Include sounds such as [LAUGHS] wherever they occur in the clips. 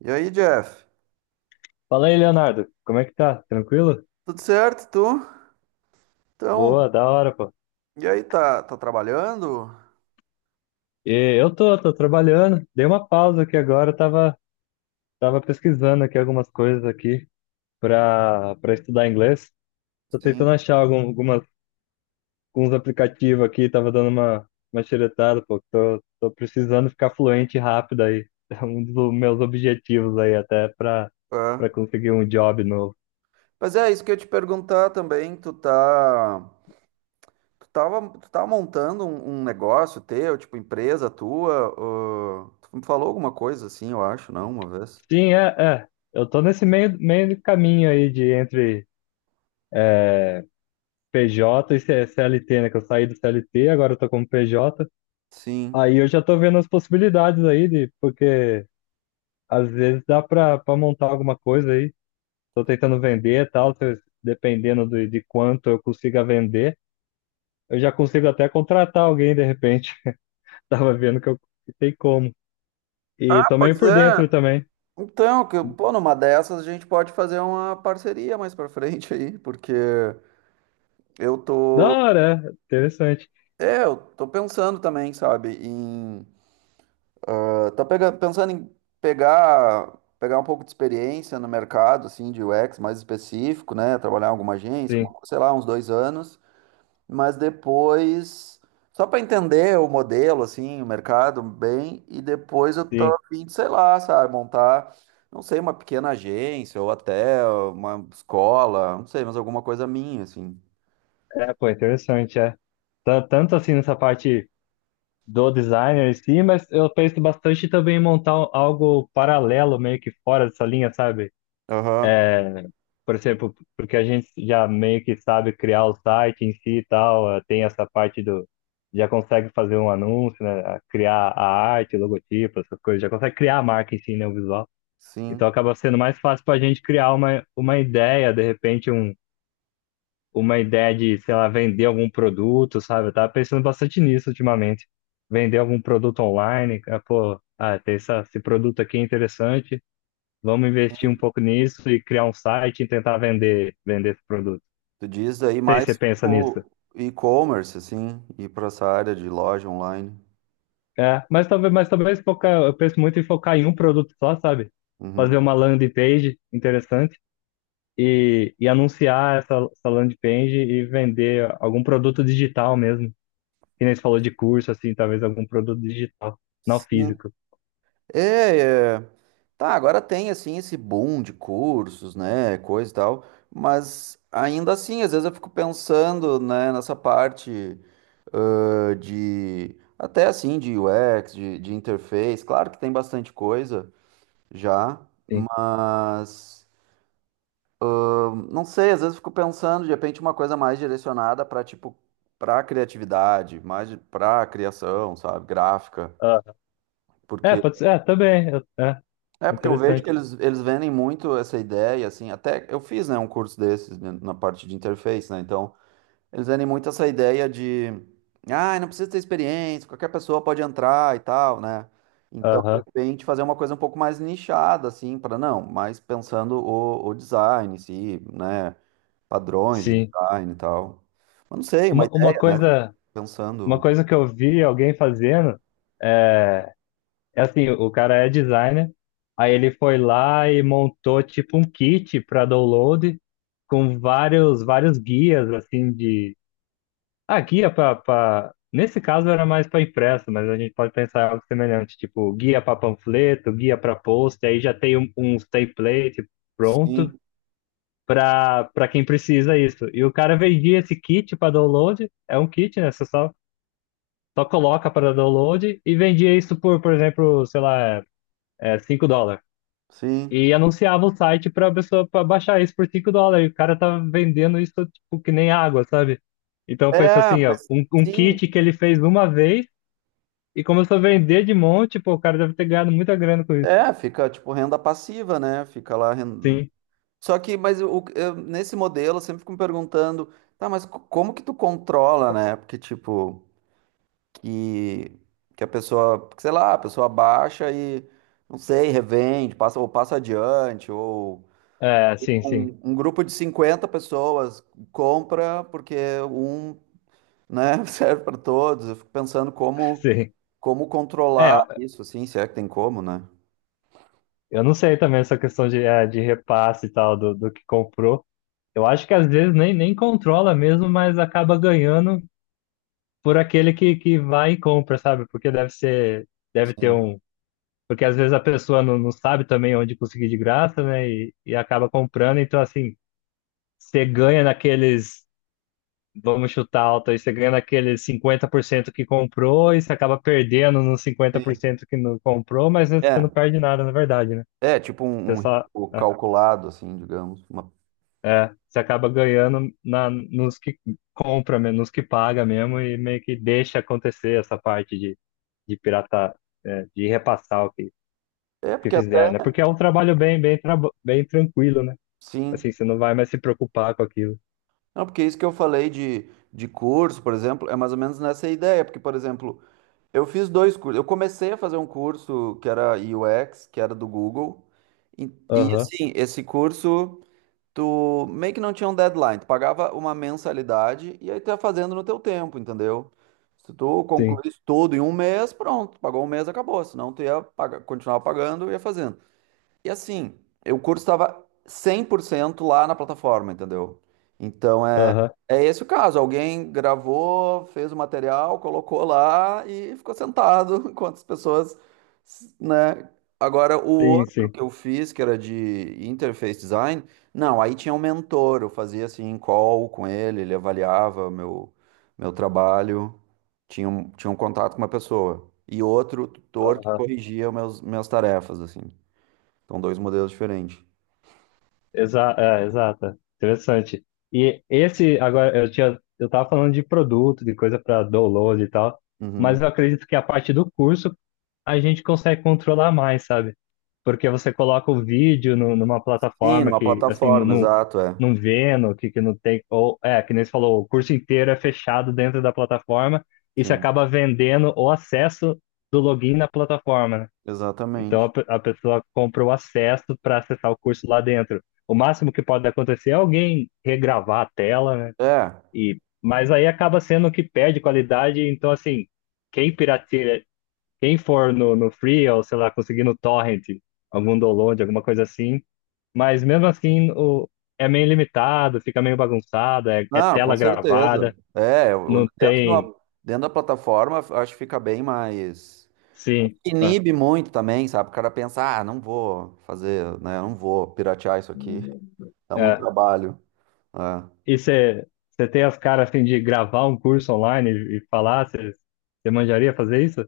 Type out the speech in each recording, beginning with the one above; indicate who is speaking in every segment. Speaker 1: E aí, Jeff?
Speaker 2: Fala aí, Leonardo. Como é que tá? Tranquilo?
Speaker 1: Tudo certo, tu?
Speaker 2: Boa,
Speaker 1: Então,
Speaker 2: da hora, pô.
Speaker 1: e aí, tá trabalhando?
Speaker 2: E eu tô trabalhando. Dei uma pausa aqui agora, tava pesquisando aqui algumas coisas aqui pra estudar inglês. Tô tentando
Speaker 1: Sim.
Speaker 2: achar algumas, alguns aplicativos aqui, tava dando uma xeretada, pô. Tô precisando ficar fluente rápido aí. [LAUGHS] É um dos meus objetivos aí,
Speaker 1: É.
Speaker 2: pra conseguir um job novo.
Speaker 1: Mas é isso que eu ia te perguntar também, tu tá montando um negócio teu, tipo empresa tua, tu me falou alguma coisa assim, eu acho, não, uma vez?
Speaker 2: Sim, é. Eu tô nesse meio de caminho aí de entre é, PJ e CLT, né? Que eu saí do CLT, agora eu tô como PJ.
Speaker 1: Sim.
Speaker 2: Aí eu já tô vendo as possibilidades aí, de, porque às vezes dá pra montar alguma coisa aí. Tô tentando vender e tal, se eu- dependendo de quanto eu consiga vender, eu já consigo até contratar alguém de repente. [LAUGHS] Tava vendo que tem como. E
Speaker 1: Ah,
Speaker 2: tô
Speaker 1: pois
Speaker 2: meio por
Speaker 1: é.
Speaker 2: dentro também.
Speaker 1: Então, que, pô, numa dessas a gente pode fazer uma parceria mais pra frente aí, porque eu
Speaker 2: Da
Speaker 1: tô,
Speaker 2: hora, é. Interessante.
Speaker 1: eu tô pensando também, sabe, em Tá pega- pensando em pegar um pouco de experiência no mercado, assim, de UX mais específico, né? Trabalhar em alguma agência, alguma
Speaker 2: Sim,
Speaker 1: coisa, sei lá, uns 2 anos, mas depois, só para entender o modelo, assim, o mercado bem, e depois eu tô a
Speaker 2: sim.
Speaker 1: fim de, sei lá, sabe, montar, não sei, uma pequena agência ou até uma escola, não sei, mas alguma coisa minha, assim.
Speaker 2: É, pô, interessante, é. Tanto assim nessa parte do designer em si, mas eu penso bastante também em montar algo paralelo, meio que fora dessa linha, sabe?
Speaker 1: Aham,
Speaker 2: Por exemplo, porque a gente já meio que sabe criar o site em si e tal, tem essa parte do. Já consegue fazer um anúncio, né? Criar a arte, logotipo, essas coisas, já consegue criar a marca em si, né? O visual. Então
Speaker 1: sim.
Speaker 2: acaba sendo mais fácil para a gente criar uma ideia, de repente, uma ideia de, sei lá, vender algum produto, sabe? Eu tava pensando bastante nisso ultimamente. Vender algum produto online, ah, pô, ah, tem esse produto aqui é interessante, vamos investir um
Speaker 1: Sim.
Speaker 2: pouco nisso e criar um site e tentar vender esse produto.
Speaker 1: Tu diz aí
Speaker 2: Não sei se
Speaker 1: mais
Speaker 2: você pensa nisso.
Speaker 1: o e-commerce, assim, ir para essa área de loja online.
Speaker 2: É, mas talvez focar, eu penso muito em focar em um produto só, sabe? Fazer
Speaker 1: Uhum.
Speaker 2: uma landing page interessante e anunciar essa landing page e vender algum produto digital mesmo. Que nem você falou de curso, assim, talvez algum produto digital, não
Speaker 1: Sim.
Speaker 2: físico.
Speaker 1: É, é. Tá, agora tem assim esse boom de cursos, né, coisa e tal, mas ainda assim, às vezes eu fico pensando, né, nessa parte, de até assim de UX, de interface, claro que tem bastante coisa já,
Speaker 2: Sim.
Speaker 1: mas ah, não sei, às vezes eu fico pensando, de repente uma coisa mais direcionada para tipo para criatividade, mais para criação, sabe, gráfica,
Speaker 2: Ah, é,
Speaker 1: porque
Speaker 2: pode ser, é, também,
Speaker 1: é porque eu vejo que
Speaker 2: interessante.
Speaker 1: eles vendem muito essa ideia, assim, até eu fiz, né, um curso desses, né, na parte de interface, né, então eles vendem muito essa ideia de, ah, não precisa ter experiência, qualquer pessoa pode entrar e tal, né, então de
Speaker 2: Aham,
Speaker 1: repente fazer uma coisa um pouco mais nichada, assim, para não, mas pensando o design em si, né, padrões de
Speaker 2: sim.
Speaker 1: design e tal, mas não sei, uma
Speaker 2: Uma, uma
Speaker 1: ideia, né,
Speaker 2: coisa, uma
Speaker 1: pensando,
Speaker 2: coisa que eu vi alguém fazendo é, é assim, o cara é designer, aí ele foi lá e montou tipo um kit para download com vários guias, assim, de aqui guia para. Nesse caso era mais para impresso, mas a gente pode pensar em algo semelhante, tipo guia para panfleto, guia para post, aí já tem uns template pronto
Speaker 1: sim,
Speaker 2: para quem precisa isso. E o cara vendia esse kit para download, é um kit, né? Você só, só coloca para download e vendia isso por exemplo, sei lá, é, 5 dólares.
Speaker 1: sim,
Speaker 2: E anunciava o site para a pessoa para baixar isso por 5 dólares. E o cara tá vendendo isso tipo que nem água, sabe? Então pensa
Speaker 1: é,
Speaker 2: assim,
Speaker 1: pois
Speaker 2: ó, um
Speaker 1: sim.
Speaker 2: kit que ele fez uma vez e começou a vender de monte, pô, o cara deve ter ganhado muita grana com isso.
Speaker 1: É, fica tipo renda passiva, né? Fica lá.
Speaker 2: Sim,
Speaker 1: Só que, mas nesse modelo, eu sempre fico me perguntando, tá, mas como que tu controla, né? Porque, tipo, que, que a pessoa, sei lá, a pessoa baixa e, não sei, revende, passa, ou passa adiante, ou
Speaker 2: é, sim, sim,
Speaker 1: um grupo de 50 pessoas compra porque um, né, [LAUGHS] serve para todos. Eu fico pensando
Speaker 2: [LAUGHS]
Speaker 1: como,
Speaker 2: sim.
Speaker 1: como
Speaker 2: É,
Speaker 1: controlar isso, assim, se é que tem como, né?
Speaker 2: eu não sei também essa questão de, é, de repasse e tal, do que comprou. Eu acho que às vezes nem controla mesmo, mas acaba ganhando por aquele que vai e compra, sabe? Porque deve ser, deve ter
Speaker 1: Sim.
Speaker 2: um. Porque às vezes a pessoa não sabe também onde conseguir de graça, né? E acaba comprando, então assim, você ganha naqueles. Vamos chutar alto aí. Você ganha naquele 50% que comprou e você acaba perdendo nos cinquenta por
Speaker 1: Sim.
Speaker 2: cento que não comprou, mas né, você
Speaker 1: É.
Speaker 2: não perde nada, na verdade, né?
Speaker 1: É, tipo um,
Speaker 2: Você
Speaker 1: um
Speaker 2: só.
Speaker 1: risco
Speaker 2: É,
Speaker 1: calculado, assim, digamos.
Speaker 2: é, você acaba ganhando nos que compra, mesmo, nos que paga mesmo, e meio que deixa acontecer essa parte de piratar é, de repassar
Speaker 1: É,
Speaker 2: que
Speaker 1: porque até,
Speaker 2: fizer, né? Porque é um trabalho bem, bem, bem tranquilo, né?
Speaker 1: sim.
Speaker 2: Assim, você não vai mais se preocupar com aquilo.
Speaker 1: Não, porque é isso que eu falei de curso, por exemplo, é mais ou menos nessa ideia. Porque, por exemplo, eu fiz dois cursos. Eu comecei a fazer um curso que era UX, que era do Google. E, e,
Speaker 2: Aham,
Speaker 1: assim, esse curso, tu meio que não tinha um deadline. Tu pagava uma mensalidade e aí tu ia fazendo no teu tempo, entendeu? Se tu
Speaker 2: sim.
Speaker 1: concluísse tudo em um mês, pronto. Pagou um mês, acabou. Senão tu ia pagar, continuar pagando e ia fazendo. E assim, o curso estava 100% lá na plataforma, entendeu? Então é,
Speaker 2: Aham,
Speaker 1: é esse o caso. Alguém gravou, fez o material, colocou lá e ficou sentado [LAUGHS] enquanto as pessoas, né? Agora, o
Speaker 2: sim,
Speaker 1: outro
Speaker 2: sim.
Speaker 1: que eu fiz, que era de interface design, não, aí tinha um mentor, eu fazia assim, call com ele, ele avaliava meu trabalho, tinha um contato com uma pessoa. E outro tutor que
Speaker 2: Aham.
Speaker 1: corrigia meus, minhas tarefas, assim. São dois modelos diferentes.
Speaker 2: Exata. Interessante. E esse, agora, eu tava falando de produto, de coisa para download e tal,
Speaker 1: Uhum.
Speaker 2: mas eu acredito que a parte do curso a gente consegue controlar mais, sabe? Porque você coloca o vídeo numa
Speaker 1: Sim,
Speaker 2: plataforma
Speaker 1: numa
Speaker 2: que, assim,
Speaker 1: plataforma, exato, é.
Speaker 2: não vendo, que não tem, ou, é, que nem você falou, o curso inteiro é fechado dentro da plataforma e você
Speaker 1: Sim,
Speaker 2: acaba vendendo o acesso do login na plataforma, né? Então
Speaker 1: exatamente.
Speaker 2: a pessoa compra o acesso para acessar o curso lá dentro. O máximo que pode acontecer é alguém regravar a tela, né?
Speaker 1: É.
Speaker 2: E, mas aí acaba sendo que perde qualidade. Então, assim, quem pirateia, quem for no Free ou sei lá, conseguir no Torrent, algum download, alguma coisa assim. Mas mesmo assim, o, é meio limitado, fica meio bagunçado, é, é
Speaker 1: Não, com
Speaker 2: tela
Speaker 1: certeza.
Speaker 2: gravada,
Speaker 1: É,
Speaker 2: não tem.
Speaker 1: dentro da plataforma, eu acho que fica bem mais.
Speaker 2: Sim, é,
Speaker 1: Inibe muito também, sabe? O cara pensa, ah, não vou fazer, né? Não vou piratear isso aqui. [LAUGHS] Dá muito
Speaker 2: é.
Speaker 1: trabalho. É.
Speaker 2: E você tem as caras assim de gravar um curso online e falar? Você manjaria fazer isso?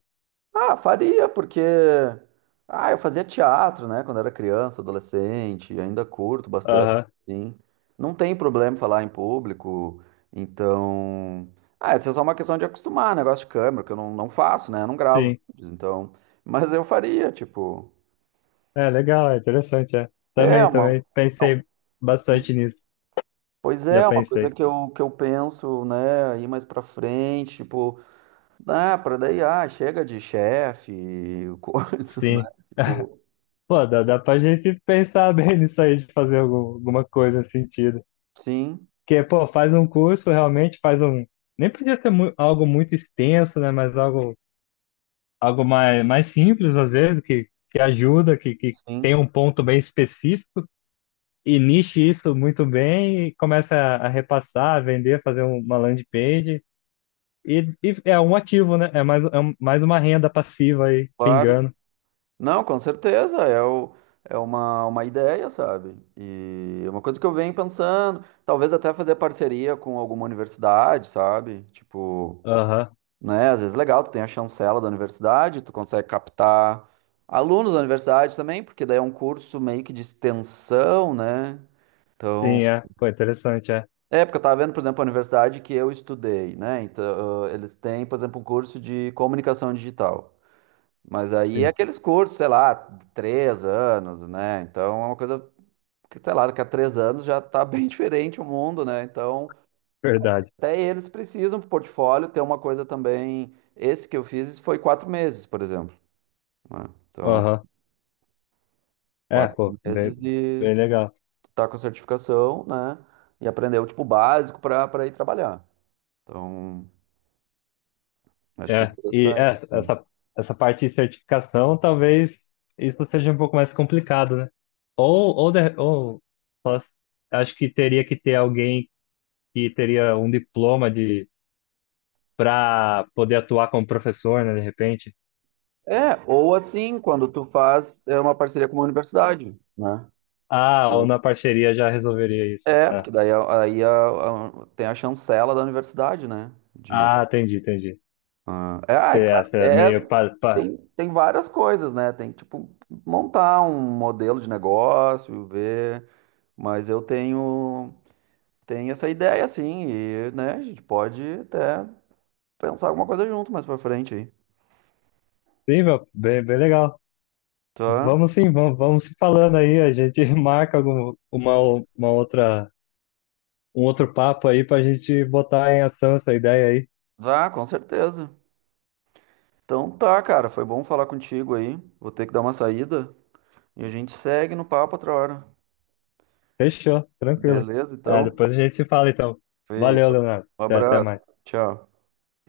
Speaker 1: Ah, faria, porque eu fazia teatro, né, quando era criança, adolescente, ainda curto bastante,
Speaker 2: Aham,
Speaker 1: sim. Não tem problema falar em público, então, isso é só uma questão de acostumar, negócio de câmera, que eu não faço, né, eu não gravo
Speaker 2: sim.
Speaker 1: vídeos, então, mas eu faria, tipo,
Speaker 2: É legal, é interessante, é.
Speaker 1: é
Speaker 2: Também,
Speaker 1: uma,
Speaker 2: também.
Speaker 1: não,
Speaker 2: Pensei bastante nisso.
Speaker 1: pois
Speaker 2: Já
Speaker 1: é, uma coisa
Speaker 2: pensei.
Speaker 1: que eu penso, né, ir mais pra frente, tipo, pra daí, chega de chefe, coisa, [LAUGHS] né,
Speaker 2: Sim.
Speaker 1: tipo,
Speaker 2: Pô, dá pra gente pensar [LAUGHS] bem nisso aí, de fazer alguma coisa nesse sentido.
Speaker 1: sim.
Speaker 2: Porque, pô, faz um curso, realmente faz um. Nem podia ser algo muito extenso, né? Mas algo, algo mais simples, às vezes, que ajuda, que
Speaker 1: Sim,
Speaker 2: tem um ponto bem específico e niche isso muito bem e começa a repassar, a vender, fazer uma landing page. E é um ativo, né? É mais, é mais uma renda passiva aí,
Speaker 1: claro.
Speaker 2: pingando.
Speaker 1: Não, com certeza, é, o, é uma ideia, sabe? E é uma coisa que eu venho pensando, talvez até fazer parceria com alguma universidade, sabe? Tipo,
Speaker 2: Aham,
Speaker 1: né, às vezes é legal, tu tem a chancela da universidade, tu consegue captar alunos da universidade também, porque daí é um curso meio que de extensão, né? Então,
Speaker 2: sim, é. Pô, interessante, é.
Speaker 1: é, porque eu tava vendo, por exemplo, a universidade que eu estudei, né? Então, eles têm, por exemplo, um curso de comunicação digital. Mas aí é
Speaker 2: Sim,
Speaker 1: aqueles cursos, sei lá, de 3 anos, né? Então é uma coisa que, sei lá, daqui a 3 anos já tá [LAUGHS] bem diferente o mundo, né? Então,
Speaker 2: verdade.
Speaker 1: até eles precisam pro portfólio ter uma coisa também. Esse que eu fiz foi 4 meses, por exemplo, né? Então,
Speaker 2: Aham. É,
Speaker 1: quatro
Speaker 2: pô, bem,
Speaker 1: meses de
Speaker 2: bem legal.
Speaker 1: tá com a certificação, né? E aprender o tipo básico para ir trabalhar. Então, acho que é
Speaker 2: E é,
Speaker 1: interessante, assim.
Speaker 2: essa, essa parte de certificação, talvez isso seja um pouco mais complicado, né? Ou, de- ou só- Acho que teria que ter alguém que teria um diploma de para poder atuar como professor, né, de repente.
Speaker 1: É, ou assim, quando tu faz é uma parceria com uma universidade, né?
Speaker 2: Ah, ou na parceria já resolveria isso.
Speaker 1: É,
Speaker 2: Ah,
Speaker 1: porque daí, aí tem a chancela da universidade, né? De,
Speaker 2: ah, entendi, entendi.
Speaker 1: é, ai, cara,
Speaker 2: Você
Speaker 1: é,
Speaker 2: é meio
Speaker 1: é,
Speaker 2: pa, pa...
Speaker 1: tem várias coisas, né? Tem que, tipo, montar um modelo de negócio, ver. Mas eu tenho essa ideia, assim, e, né, a gente pode até pensar alguma coisa junto mais pra frente aí.
Speaker 2: Sim, meu, bem, bem legal.
Speaker 1: Tá?
Speaker 2: Vamos sim, vamos se falando aí, a gente [LAUGHS] marca uma outra, um outro papo aí pra gente botar em ação essa ideia aí.
Speaker 1: Tá, com certeza. Então tá, cara, foi bom falar contigo aí. Vou ter que dar uma saída e a gente segue no papo outra hora.
Speaker 2: Fechou, tranquilo.
Speaker 1: Beleza,
Speaker 2: É,
Speaker 1: então?
Speaker 2: depois a gente se fala então. Valeu,
Speaker 1: Feito.
Speaker 2: Leonardo.
Speaker 1: Um
Speaker 2: Até
Speaker 1: abraço.
Speaker 2: mais.
Speaker 1: Tchau.